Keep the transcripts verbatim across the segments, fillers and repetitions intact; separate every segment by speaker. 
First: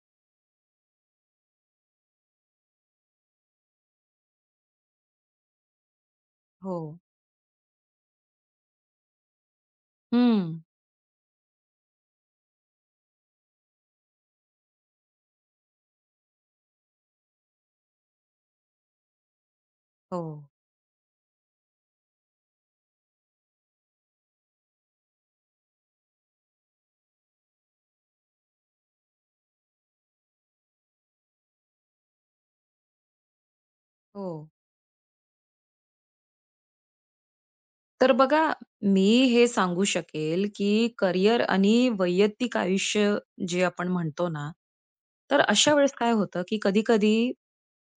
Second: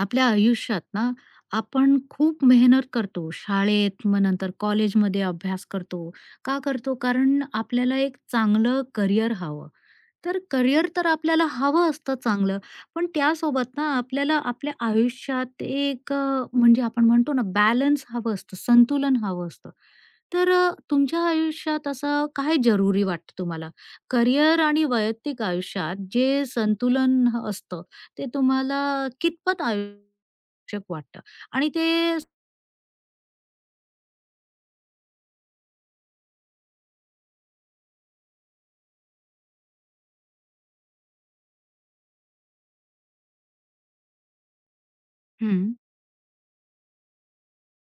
Speaker 1: आपल्या आयुष्यात ना आपण खूप मेहनत करतो शाळेत मग नंतर कॉलेजमध्ये अभ्यास करतो. का
Speaker 2: हो.
Speaker 1: करतो? कारण आपल्याला एक चांगलं करिअर हवं. तर
Speaker 2: हं.
Speaker 1: करिअर तर आपल्याला हवं असतं चांगलं, पण त्यासोबत ना आपल्याला आपल्या आयुष्यात एक अ, म्हणजे आपण म्हणतो ना बॅलन्स हवं असतं, संतुलन हवं असतं.
Speaker 2: हो,
Speaker 1: तर अ, तुमच्या आयुष्यात असं काय जरुरी वाटतं तुम्हाला? करिअर आणि वैयक्तिक आयुष्यात जे संतुलन ह असतं ते तुम्हाला कितपत आवश्यक वाटतं आणि ते
Speaker 2: हो. तर बघा, मी हे सांगू शकेल, की करिअर आणि वैयक्तिक आयुष्य जे आपण म्हणतो ना, तर
Speaker 1: हं,
Speaker 2: अशा वेळेस काय होतं, की कधी-कधी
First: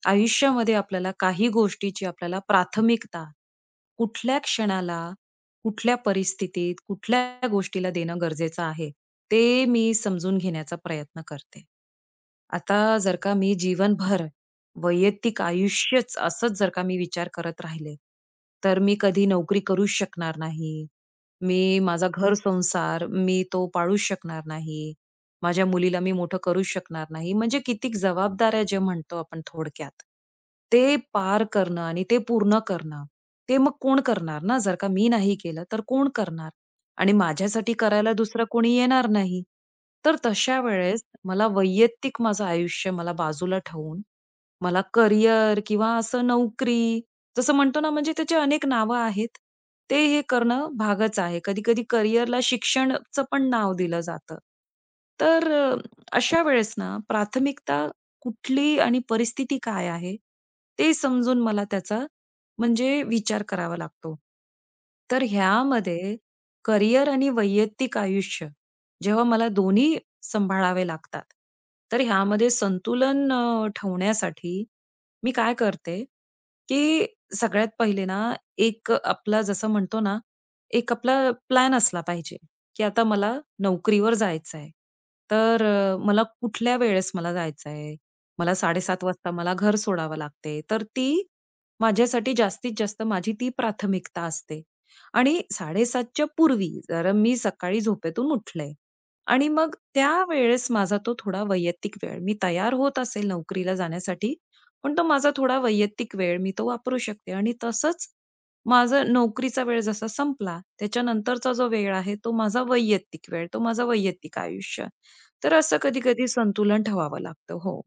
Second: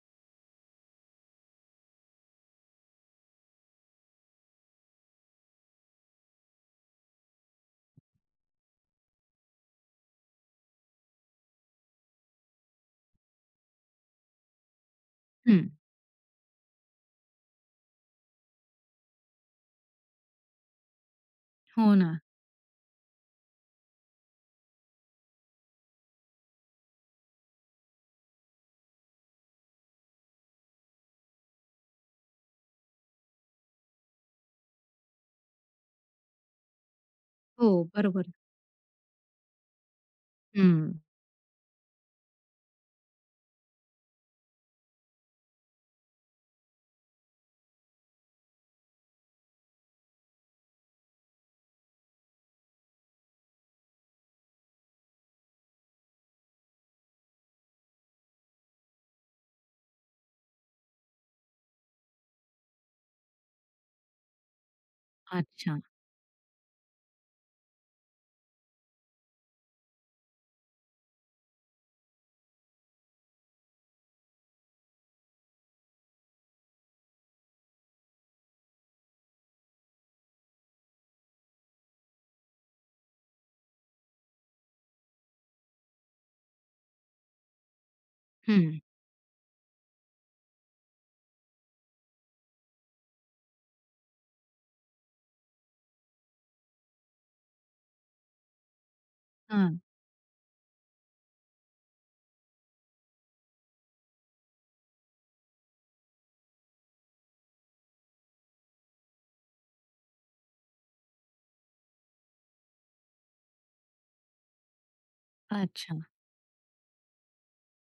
Speaker 2: आयुष्यामध्ये आपल्याला काही गोष्टीची आपल्याला प्राथमिकता कुठल्या क्षणाला, कुठल्या परिस्थितीत, कुठल्या गोष्टीला देणं गरजेचं आहे, ते मी समजून घेण्याचा प्रयत्न करते. आता जर का मी जीवनभर वैयक्तिक
Speaker 1: हं.
Speaker 2: आयुष्यच असंच जर का मी विचार करत राहिले, तर मी कधी नोकरी करूच शकणार नाही. मी
Speaker 1: हो
Speaker 2: माझा
Speaker 1: ना.
Speaker 2: घर संसार मी तो पाळूच शकणार नाही. माझ्या मुलीला मी मोठं करूच शकणार नाही. म्हणजे कितीक जबाबदाऱ्या जे म्हणतो आपण थोडक्यात, ते पार करणं आणि ते पूर्ण करणं, ते मग कोण करणार ना? जर का मी नाही केलं, तर कोण करणार? आणि
Speaker 1: हो,
Speaker 2: माझ्यासाठी करायला
Speaker 1: बरोबर.
Speaker 2: दुसरं कोणी येणार नाही. तर तशा
Speaker 1: हं.
Speaker 2: वेळेस मला वैयक्तिक माझं आयुष्य मला बाजूला ठेवून, मला करियर किंवा असं नोकरी जसं म्हणतो ना म्हणजे त्याची अनेक नावं आहेत. ते हे करणं भागच आहे. कधी-कधी करिअरला शिक्षणचं पण नाव दिलं जातं. तर अ, अशा वेळेस ना प्राथमिकता कुठली आणि परिस्थिती काय आहे, ते समजून मला त्याचा म्हणजे विचार करावा लागतो. तर
Speaker 1: अच्छा.
Speaker 2: ह्यामध्ये करिअर आणि वैयक्तिक आयुष्य जेव्हा मला दोन्ही सांभाळावे लागतात. तर ह्यामध्ये संतुलन अ, ठेवण्यासाठी मी काय करते, की सगळ्यात पहिले ना, एक आपला जसं म्हणतो ना, एक आपला प्लॅन असला पाहिजे, की आता मला नोकरीवर जायचं आहे. तर अ, मला कुठल्या वेळेस मला जायचं आहे. मला
Speaker 1: हं.
Speaker 2: साडे सात वाजता मला घर सोडावं लागते. तर ती माझ्यासाठी जास्तीत जास्त माझी ती प्राथमिकता असते. आणि साडे सात पूर्वी जर मी सकाळी झोपेतून उठले आणि मग
Speaker 1: हां.
Speaker 2: त्यावेळेस माझा तो थोडा वैयक्तिक वेळ मी तयार होत असेल नोकरीला जाण्यासाठी, पण तो माझा थोडा वैयक्तिक वेळ मी तो वापरू शकते आणि तसंच माझा नोकरीचा वेळ जसा संपला, त्याच्यानंतरचा जो वेळ आहे तो माझा वैयक्तिक वेळ, तो माझा वैयक्तिक आयुष्य. तर असं
Speaker 1: अच्छा.
Speaker 2: कधी-कधी संतुलन ठेवावं लागतं. हो.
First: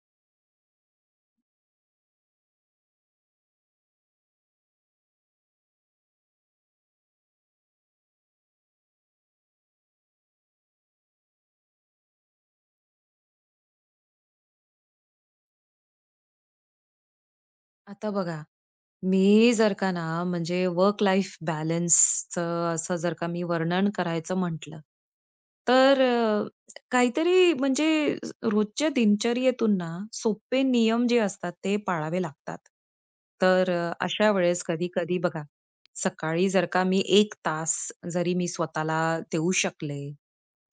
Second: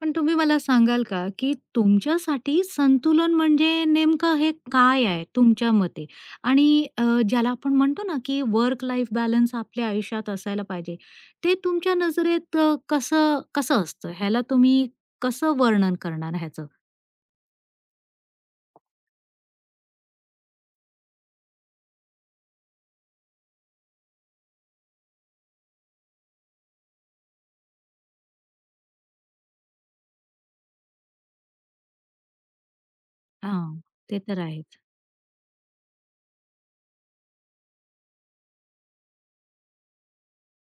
Speaker 1: पण तुम्ही मला सांगाल का, की तुमच्यासाठी संतुलन म्हणजे नेमकं हे काय आहे तुमच्या मते? आणि अ, ज्याला आपण म्हणतो ना, की वर्क लाईफ बॅलन्स आपल्या आयुष्यात असायला पाहिजे, ते तुमच्या नजरेत अ, कसं कसं असतं? ह्याला तुम्ही कसं वर्णन करणार ह्याचं?
Speaker 2: आता बघा मी जर का ना म्हणजे वर्क लाईफ बॅलन्सचं असं जर का मी वर्णन करायचं म्हटलं, तर अ, काहीतरी म्हणजे रोजच्या दिनचर्येतून ना सोपे नियम जे असतात ते पाळावे लागतात. तर
Speaker 1: हां,
Speaker 2: अ,
Speaker 1: ते
Speaker 2: अशा
Speaker 1: तर
Speaker 2: वेळेस
Speaker 1: आहेच.
Speaker 2: कधी-कधी बघा, सकाळी जर का मी एक तास जरी मी स्वतःला देऊ शकले,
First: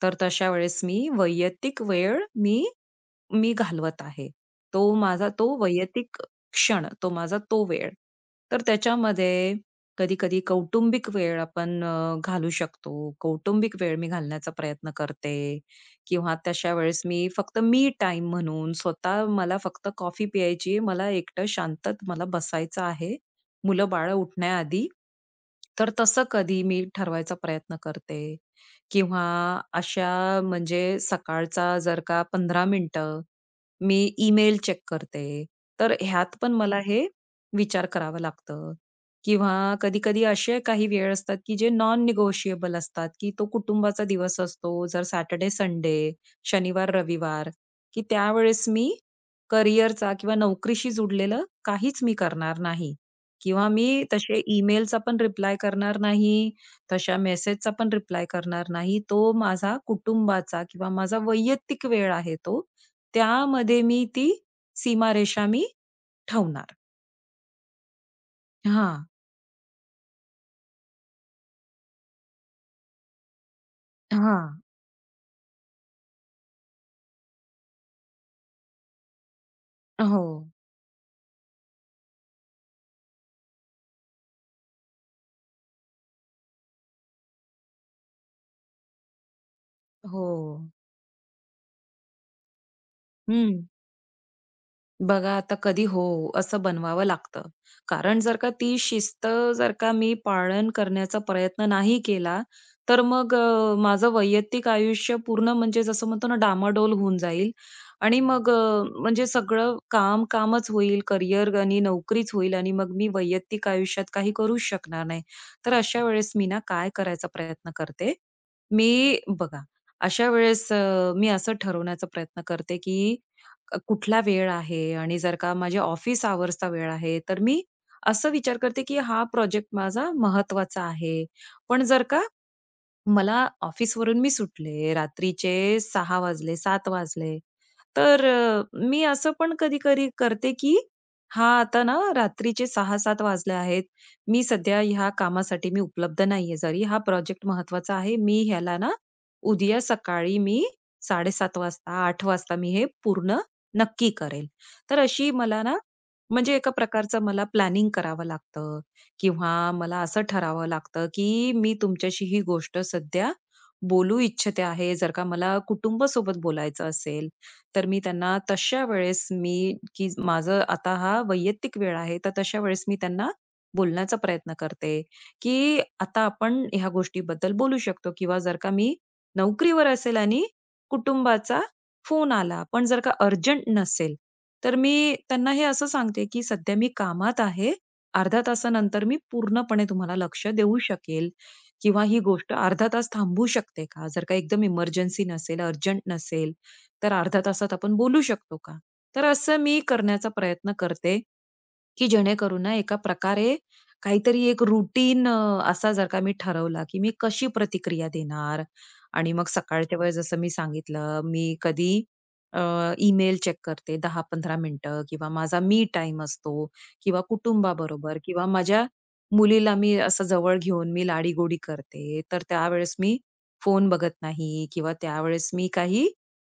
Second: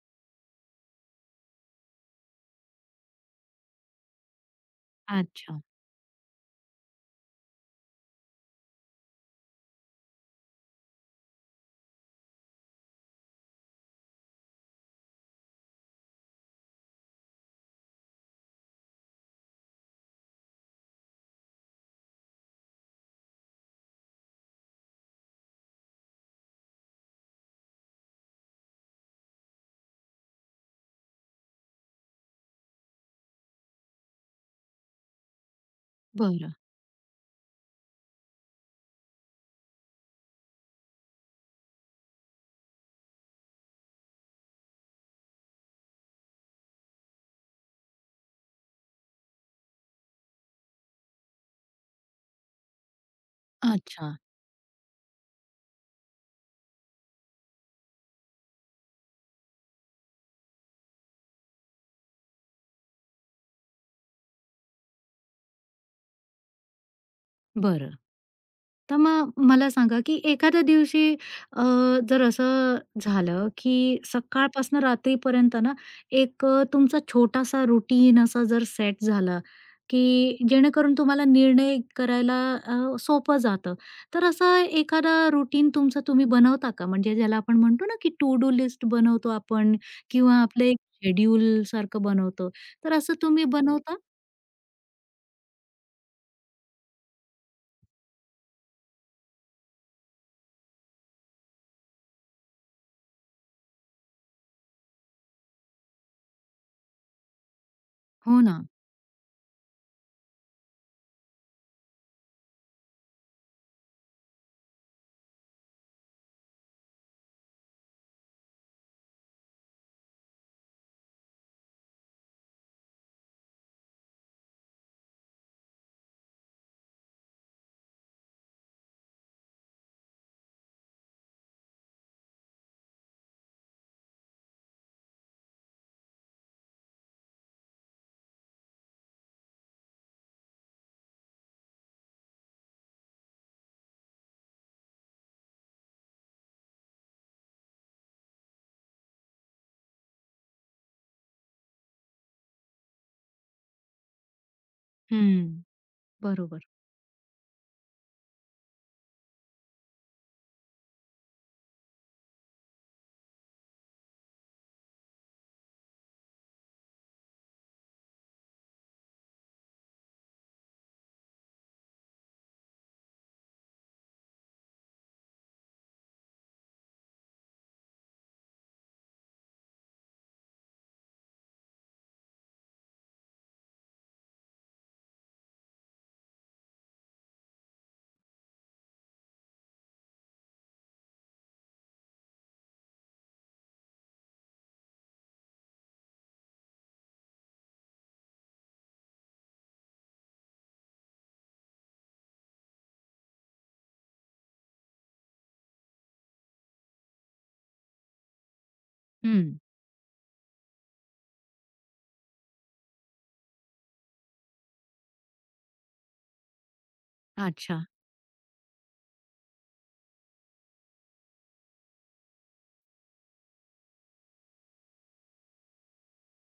Speaker 2: तर तशा वेळेस मी वैयक्तिक वेळ मी मी घालवत आहे. तो माझा तो
Speaker 1: अच्छा.
Speaker 2: वैयक्तिक क्षण, तो माझा तो वेळ. तर त्याच्यामध्ये कधी-कधी कौटुंबिक वेळ आपण अ, घालू शकतो. कौटुंबिक वेळ मी घालण्याचा प्रयत्न करते किंवा तशा वेळेस मी फक्त मी टाइम म्हणून स्वतः मला फक्त कॉफी प्यायची मला एकटं शांतत मला बसायचं आहे. मुलं-बाळं उठण्याआधी. तर तसं कधी मी ठरवायचा प्रयत्न करते. किंवा अशा म्हणजे सकाळचा जर का पंधरा मिनिटं मी ईमेल चेक करते. तर ह्यात पण
Speaker 1: बरं.
Speaker 2: मला हे विचार करावा लागतं. किंवा कधी-कधी असे काही वेळ असतात, की जे नॉन निगोशिएबल असतात, की तो कुटुंबाचा दिवस असतो. जर सॅटर्डे, संडे, शनिवार, रविवार, की त्यावेळेस मी करिअरचा किंवा नोकरीशी जुडलेलं काहीच मी करणार नाही किंवा मी
Speaker 1: अच्छा.
Speaker 2: तसे ईमेलचा पण रिप्लाय करणार नाही तशा मेसेजचा पण रिप्लाय करणार नाही. तो माझा कुटुंबाचा किंवा माझा वैयक्तिक वेळ आहे तो. त्यामध्ये मी ती सीमारेषा मी ठेवणार.
Speaker 1: बरं. तर
Speaker 2: हां,
Speaker 1: मग मला सांगा, की एखाद्या दिवशी अ, जर असं झालं, की
Speaker 2: हां.
Speaker 1: सकाळपासून रात्रीपर्यंत ना, एक अ, तुमचा छोटासा रुटीन असा जर सेट झाला,
Speaker 2: हो,
Speaker 1: की जेणेकरून तुम्हाला निर्णय करायला अ, सोपं जातं. तर असा एखादा रुटीन तुमचं तुम्ही बनवता का? म्हणजे ज्याला आपण म्हणतो ना, की टू डू लिस्ट बनवतो आपण
Speaker 2: हो.
Speaker 1: किंवा आपलं एक शेड्यूल सारखं बनवतो. तर असं तुम्ही
Speaker 2: हं.
Speaker 1: बनवता?
Speaker 2: बघा आता कधी हो, असं बनवावं लागतं. कारण जर का ती शिस्त जर का मी पालन करण्याचा प्रयत्न नाही केला, तर मग अ, माझं वैयक्तिक आयुष्य पूर्ण म्हणजे जसं म्हणतो ना डामाडोल होऊन जाईल आणि
Speaker 1: हो
Speaker 2: मग अ,
Speaker 1: ना.
Speaker 2: म्हणजे सगळं काम कामच होईल, करियर आणि नोकरीच होईल आणि मग मी वैयक्तिक आयुष्यात काही करूच शकणार नाही. तर अशा वेळेस मी ना काय करायचा प्रयत्न करते, मी बघा, अशा वेळेस अ, मी असं ठरवण्याचा प्रयत्न करते, की क- कुठला वेळ आहे आणि जर का माझे ऑफिस आवर्सचा वेळ आहे तर मी असं विचार करते की हा प्रोजेक्ट माझा महत्वाचा आहे पण जर का मला ऑफिसवरून मी सुटले, रात्रीचे सहा वाजले, सात वाजले. तर अ, मी असं पण कधी-कधी करते, की हां, आता ना रात्रीचे सहा सात वाजले आहेत. मी सध्या ह्या कामासाठी मी उपलब्ध नाहीये जरी हा प्रोजेक्ट महत्त्वाचा आहे. मी ह्याला ना उद्या सकाळी मी साडे सात वाजता, आठ वाजता मी हे पूर्ण नक्की करेल. तर अशी
Speaker 1: हं.
Speaker 2: मला ना म्हणजे
Speaker 1: बरोबर.
Speaker 2: एका प्रकारचं मला प्लॅनिंग करावं लागतं. किंवा मला असं ठरावं लागतं, की मी तुमच्याशी ही गोष्ट सध्या बोलू इच्छिते आहे. जर का मला कुटुंबासोबत बोलायचं असेल, तर मी त्यांना तशा वेळेस मी की माझं आता हा वैयक्तिक वेळ आहे, तर तशा वेळेस मी त्यांना बोलण्याचा प्रयत्न करते, की आता आपण ह्या गोष्टीबद्दल बोलू शकतो किंवा जर का मी नोकरीवर असेल आणि कुटुंबाचा फोन आला, पण जर का अर्जंट नसेल, तर मी त्यांना हे असं सांगते, की सध्या मी कामात आहे. अर्ध्या तासानंतर मी पूर्णपणे तुम्हाला लक्ष देऊ शकेल किंवा ही गोष्ट अर्धा तास थांबू शकते का? जर का एकदम इमर्जन्सी नसेल, अर्जंट नसेल, तर अर्ध्या तासात आपण बोलू शकतो का? तर असं मी करण्याचा प्रयत्न करते, की जेणेकरून ना एका प्रकारे काहीतरी एक रुटीन असा जर का मी ठरवला, की मी कशी प्रतिक्रिया देणार आणि मग
Speaker 1: हं.
Speaker 2: सकाळच्या वेळेस जसं मी सांगितलं, मी कधी ईमेल चेक करते दहा ते पंधरा मिनिटं किंवा माझा मी टाईम असतो. किंवा
Speaker 1: अच्छा.
Speaker 2: कुटुंबाबरोबर किंवा माझ्या मुलीला मी असं जवळ घेऊन मी लाडीगोडी करते. तर त्यावेळेस मी फोन बघत नाही किंवा त्यावेळेस मी काही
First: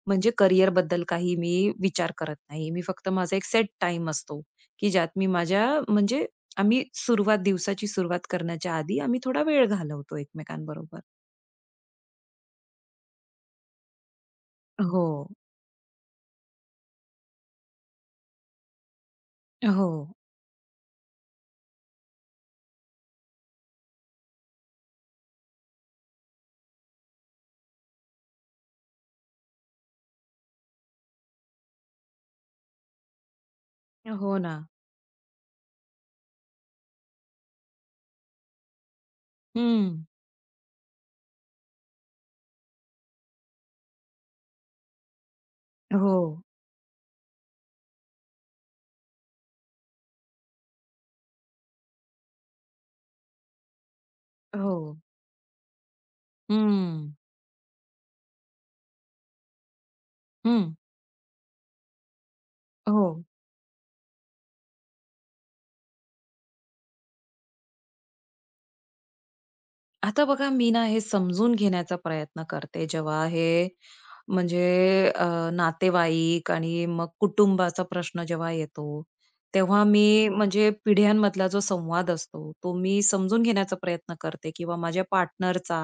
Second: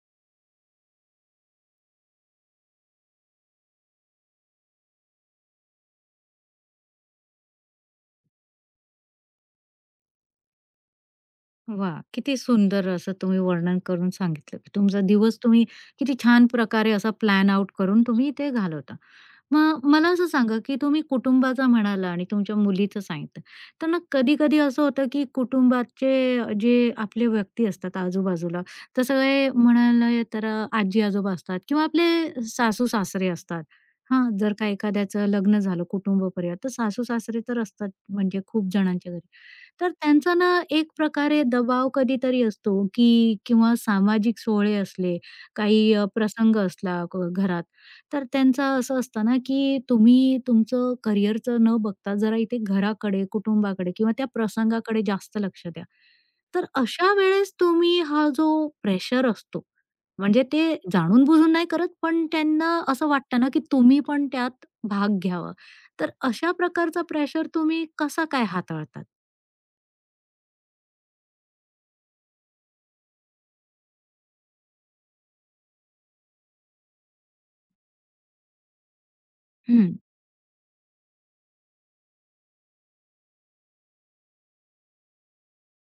Speaker 2: म्हणजे करिअरबद्दल काही मी विचार करत नाही. मी फक्त माझा एक सेट टाइम असतो, की ज्यात मी माझ्या म्हणजे आम्ही सुरुवात दिवसाची सुरुवात करण्याच्या आधी आम्ही थोडा वेळ घालवतो एकमेकांबरोबर.
Speaker 1: वाह! किती सुंदर असं तुम्ही वर्णन करून सांगितलं, की तुमचा
Speaker 2: हो.
Speaker 1: दिवस तुम्ही किती छान प्रकारे असा प्लॅन आउट करून तुम्ही ते घालवता. मग
Speaker 2: हो.
Speaker 1: मला असं सांगा, की तुम्ही कुटुंबाचं म्हणाला आणि तुमच्या मुलीचं सांगितलं. तर ना कधी-कधी असं होतं, की कुटुंबाचे जे आपले व्यक्ती असतात आजूबाजूला, तर सगळे म्हणाले तर आजी-आजोबा असतात किंवा आपले सासू-सासरे असतात. हां,
Speaker 2: हो
Speaker 1: जर
Speaker 2: ना.
Speaker 1: का एखाद्याचं लग्न झालं कुटुंब परिवार, तर सासू-सासरे तर असतात म्हणजे खूप जणांच्या घरी. तर
Speaker 2: हं.
Speaker 1: त्यांचा ना एक प्रकारे दबाव कधीतरी असतो, की किंवा सामाजिक सोहळे असले, काही अ,
Speaker 2: हो.
Speaker 1: प्रसंग असला क घरात, तर त्यांचं असं असतं ना, की तुम्ही तुमचं करिअरचं न बघता जरा इथे घराकडे, कुटुंबाकडे किंवा त्या
Speaker 2: हो.
Speaker 1: प्रसंगाकडे जास्त लक्ष द्या. तर
Speaker 2: हं.
Speaker 1: अशा वेळेस तुम्ही हा जो प्रेशर असतो, म्हणजे
Speaker 2: हं.
Speaker 1: ते जाणून बुजून नाही करत, पण त्यांना
Speaker 2: हो.
Speaker 1: असं वाटतं ना, की तुम्ही पण त्यात भाग घ्यावा. तर अशा प्रकारचा प्रेशर तुम्ही कसा काय हाताळतात?
Speaker 2: आता बघा मी ना हे समजून घेण्याचा प्रयत्न करते जेव्हा हे म्हणजे अ, नातेवाईक आणि मग कुटुंबाचा प्रश्न जेव्हा येतो, तेव्हा
Speaker 1: हं.
Speaker 2: मी म्हणजे पिढ्यांमधला जो संवाद असतो, तो मी समजून घेण्याचा प्रयत्न करते किंवा माझ्या पार्टनरचा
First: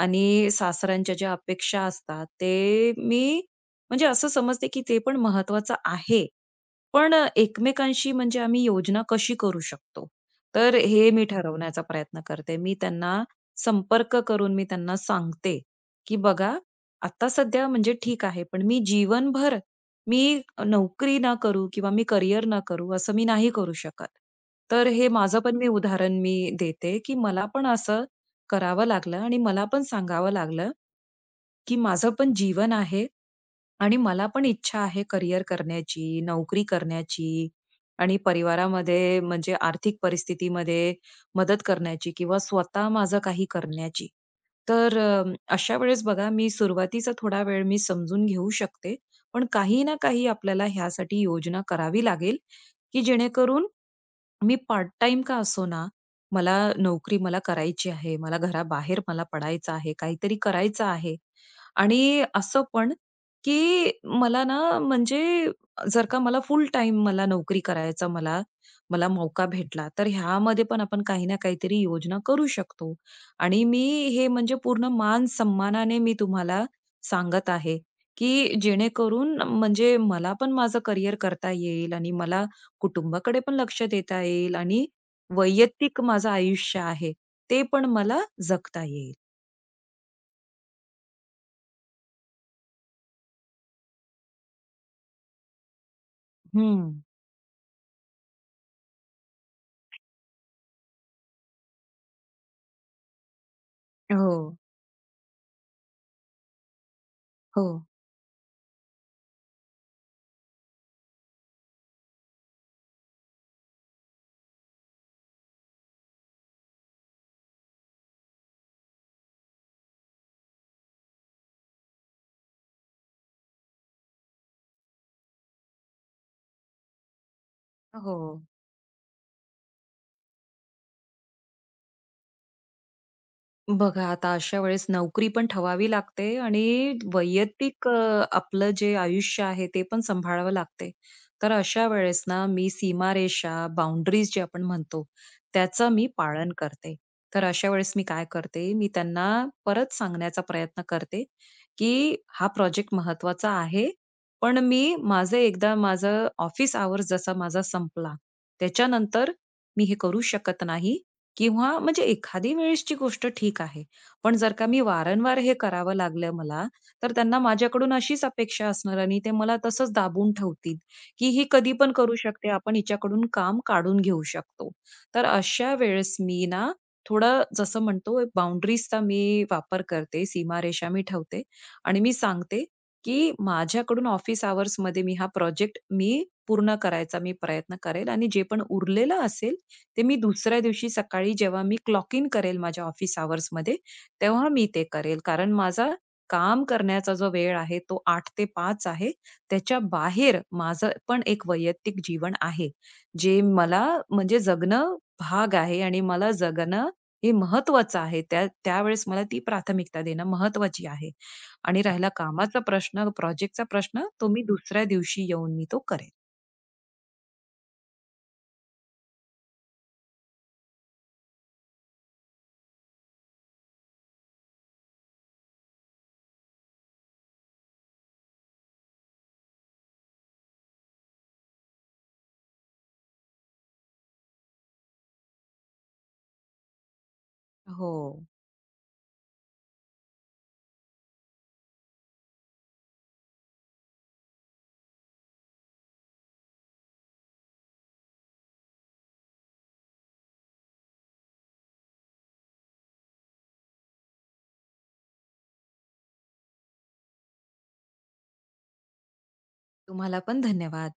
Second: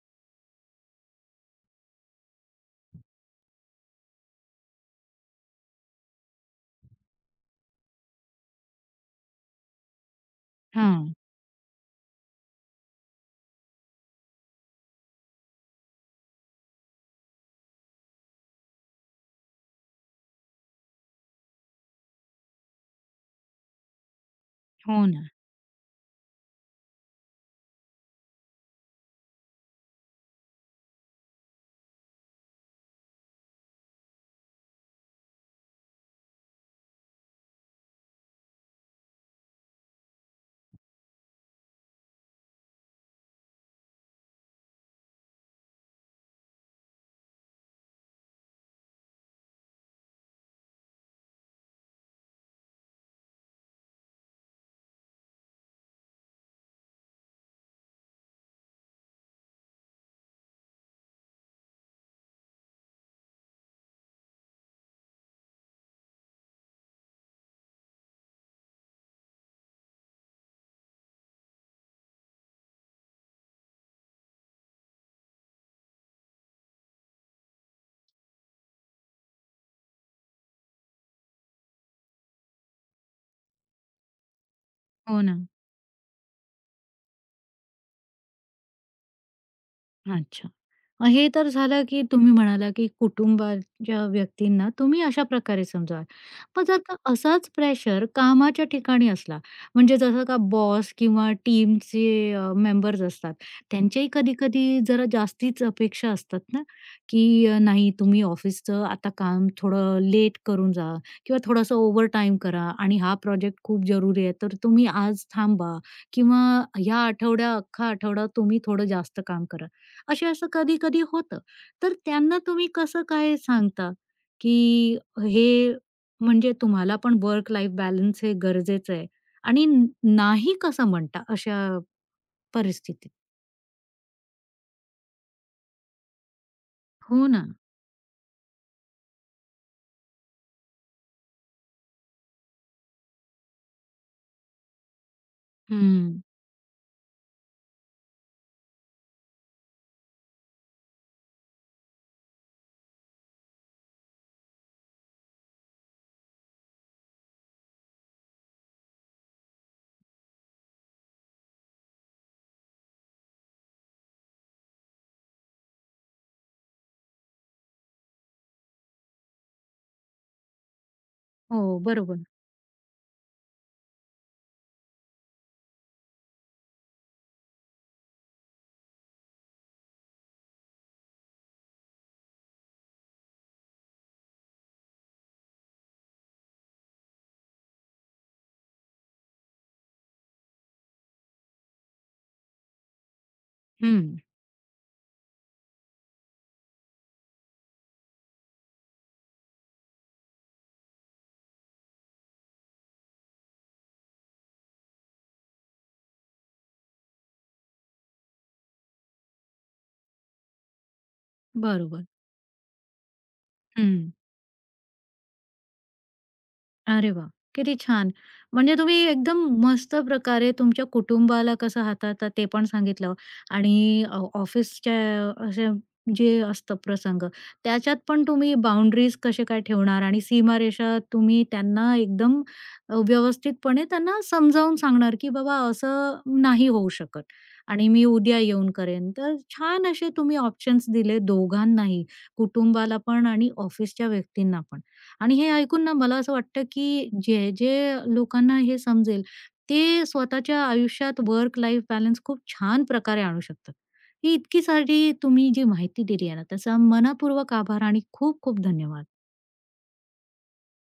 Speaker 2: आणि सासऱ्यांच्या ज्या अपेक्षा असतात, ते मी म्हणजे असं समजते की ते पण महत्त्वाचं आहे. पण एकमेकांशी म्हणजे आम्ही योजना कशी करू शकतो? तर हे
Speaker 1: हां.
Speaker 2: मी ठरवण्याचा प्रयत्न करते. मी त्यांना संपर्क करून मी त्यांना सांगते, की बघा आता सध्या म्हणजे ठीक आहे, पण मी जीवनभर मी नोकरी ना करू किंवा मी करियर ना करू असं मी नाही करू शकत. तर
Speaker 1: हो
Speaker 2: हे
Speaker 1: ना,
Speaker 2: माझं पण मी उदाहरण मी देते, की मला पण असं करावं लागलं आणि मला पण सांगावं लागलं, की माझं पण जीवन आहे आणि मला पण इच्छा आहे करियर करण्याची, नोकरी करण्याची आणि परिवारामध्ये म्हणजे आर्थिक परिस्थितीमध्ये मदत करण्याची किंवा स्वतः माझं काही करण्याची. तर अ, अशा वेळेस बघा मी सुरुवातीचा थोडा वेळ मी समजून घेऊ शकते. पण काही ना काही आपल्याला ह्यासाठी योजना करावी लागेल, की जेणेकरून मी पार्ट टाइम का असो असोना, मला नोकरी मला करायची आहे. मला घराबाहेर मला पडायचं आहे. काहीतरी करायचं आहे. आणि असं पण, की मला ना म्हणजे जर का मला फुल टाइम मला नोकरी करायचा मला मला मौका भेटला, तर ह्यामध्ये पण आपण काही ना काहीतरी योजना करू शकतो. आणि मी हे म्हणजे पूर्ण मान-सन्मानाने मी तुम्हाला सांगत आहे, की जेणेकरून म्हणजे मला पण माझं करियर करता येईल आणि मला कुटुंबाकडे पण लक्ष देता येईल आणि
Speaker 1: हो ना.
Speaker 2: वैयक्तिक माझं आयुष्य आहे, ते पण मला जगता येईल.
Speaker 1: अच्छा. अ, हे तर झालं की तुम्ही म्हणाला की कुटुंबाच्या व्यक्तींना तुम्ही अशा प्रकारे समजावा. पण जर
Speaker 2: हं.
Speaker 1: का असाच प्रेशर कामाच्या ठिकाणी असला, म्हणजे जसं का बॉस किंवा टीमचे अ, मेंबर्स असतात, त्यांच्याही
Speaker 2: हो.
Speaker 1: कधी-कधी जरा जास्तीच अपेक्षा असतात ना, की अ,
Speaker 2: हो.
Speaker 1: नाही तुम्ही ऑफिसचं आता काम थोडं लेट करून जा किंवा थोडंसं ओव्हरटाईम करा आणि हा प्रोजेक्ट खूप जरुरी आहे, तर तुम्ही आज थांबा किंवा या आठवड्या अख्खा आठवडा तुम्ही थोडं जास्त काम करा. असे असं कधी-कधी होतं. तर त्यांना तुम्ही कसं काय सांगता, की हे म्हणजे तुम्हाला पण वर्क लाईफ
Speaker 2: हो.
Speaker 1: बॅलन्स हे गरजेचं आहे आणि न नाही कसं म्हणता अशा परिस्थितीत?
Speaker 2: बघा आता अशा वेळेस नोकरी पण ठवावी लागते आणि
Speaker 1: हो ना.
Speaker 2: वैयक्तिक अ, आपलं जे आयुष्य आहे ते पण सांभाळावं लागते. तर अशा वेळेस ना मी सीमारेषा, बाउंडरीज जे आपण म्हणतो, त्याचं मी
Speaker 1: हं.
Speaker 2: पाळन करते. तर अशा वेळेस मी काय करते, मी त्यांना परत सांगण्याचा प्रयत्न करते, की हा प्रोजेक्ट महत्त्वाचा आहे. पण मी माझं एकदा माझं ऑफिस आवर्स जसा माझा संपला, त्याच्यानंतर मी हे करू शकत नाही. किंवा म्हणजे एखादी वेळेसची गोष्ट ठीक आहे. पण जर का मी वारंवार हे करावं लागलं मला, तर त्यांना माझ्याकडून अशीच अपेक्षा असणार आणि ते मला तसंच दाबून ठेवतील, की ही कधी
Speaker 1: हो,
Speaker 2: पण करू
Speaker 1: बरोबर.
Speaker 2: शकते, आपण हिच्याकडून काम काढून घेऊ शकतो. तर अशा वेळेस मी ना थोडं जसं म्हणतो बाउंडरीजचा मी वापर करते, सीमारेषा मी ठेवते आणि मी सांगते, की माझ्याकडून ऑफिस अवर्समध्ये मी हा प्रोजेक्ट मी पूर्ण करायचा मी प्रयत्न करेल आणि जे पण उरलेलं असेल, ते मी दुसऱ्या दिवशी सकाळी जेव्हा मी क्लॉक इन करेल माझ्या ऑफिस अवर्समध्ये,
Speaker 1: हं.
Speaker 2: तेव्हा मी ते करेल. कारण माझा काम करण्याचा जो वेळ आहे तो आठ ते पाच आहे. त्याच्या बाहेर माझं पण एक वैयक्तिक जीवन आहे. जे मला म्हणजे जगणं भाग आहे आणि मला जगणं हे महत्त्वाचं आहे. त्या त्यावेळेस मला ती प्राथमिकता देणं महत्त्वाची आहे. आणि
Speaker 1: बरोबर.
Speaker 2: राहिला कामाचा प्रश्न, प्रोजेक्टचा प्रश्न,
Speaker 1: हं.
Speaker 2: तो मी दुसऱ्या दिवशी येऊन मी तो करेल.
Speaker 1: अरे वाह! किती छान. म्हणजे तुम्ही एकदम मस्त प्रकारे तुमच्या कुटुंबाला कसं हाताळता ते पण सांगितलं आणि ऑ ऑफिसच्या अशा जे असतं प्रसंग, त्याच्यात पण तुम्ही बाउंडरीज कसे काय ठेवणार आणि सीमारेषा तुम्ही त्यांना एकदम अ, व्यवस्थितपणे त्यांना समजावून सांगणार, की "बाबा असं नाही होऊ शकत आणि
Speaker 2: हो.
Speaker 1: मी उद्या येऊन करेन." तर छान असे तुम्ही ऑप्शन्स दिले दोघांनाही, कुटुंबाला पण आणि ऑफिसच्या व्यक्तींना पण. आणि हे ऐकून ना मला असं वाटतं, की जे जे लोकांना हे समजेल, ते स्वतःच्या आयुष्यात वर्क लाईफ बॅलन्स खूप छान प्रकारे आणू शकतात. ही इतकी सारी तुम्ही जी माहिती दिली आहे ना, त्याचा मनःपूर्वक आभार आणि खूप खूप धन्यवाद.
Speaker 2: तुम्हाला पण धन्यवाद.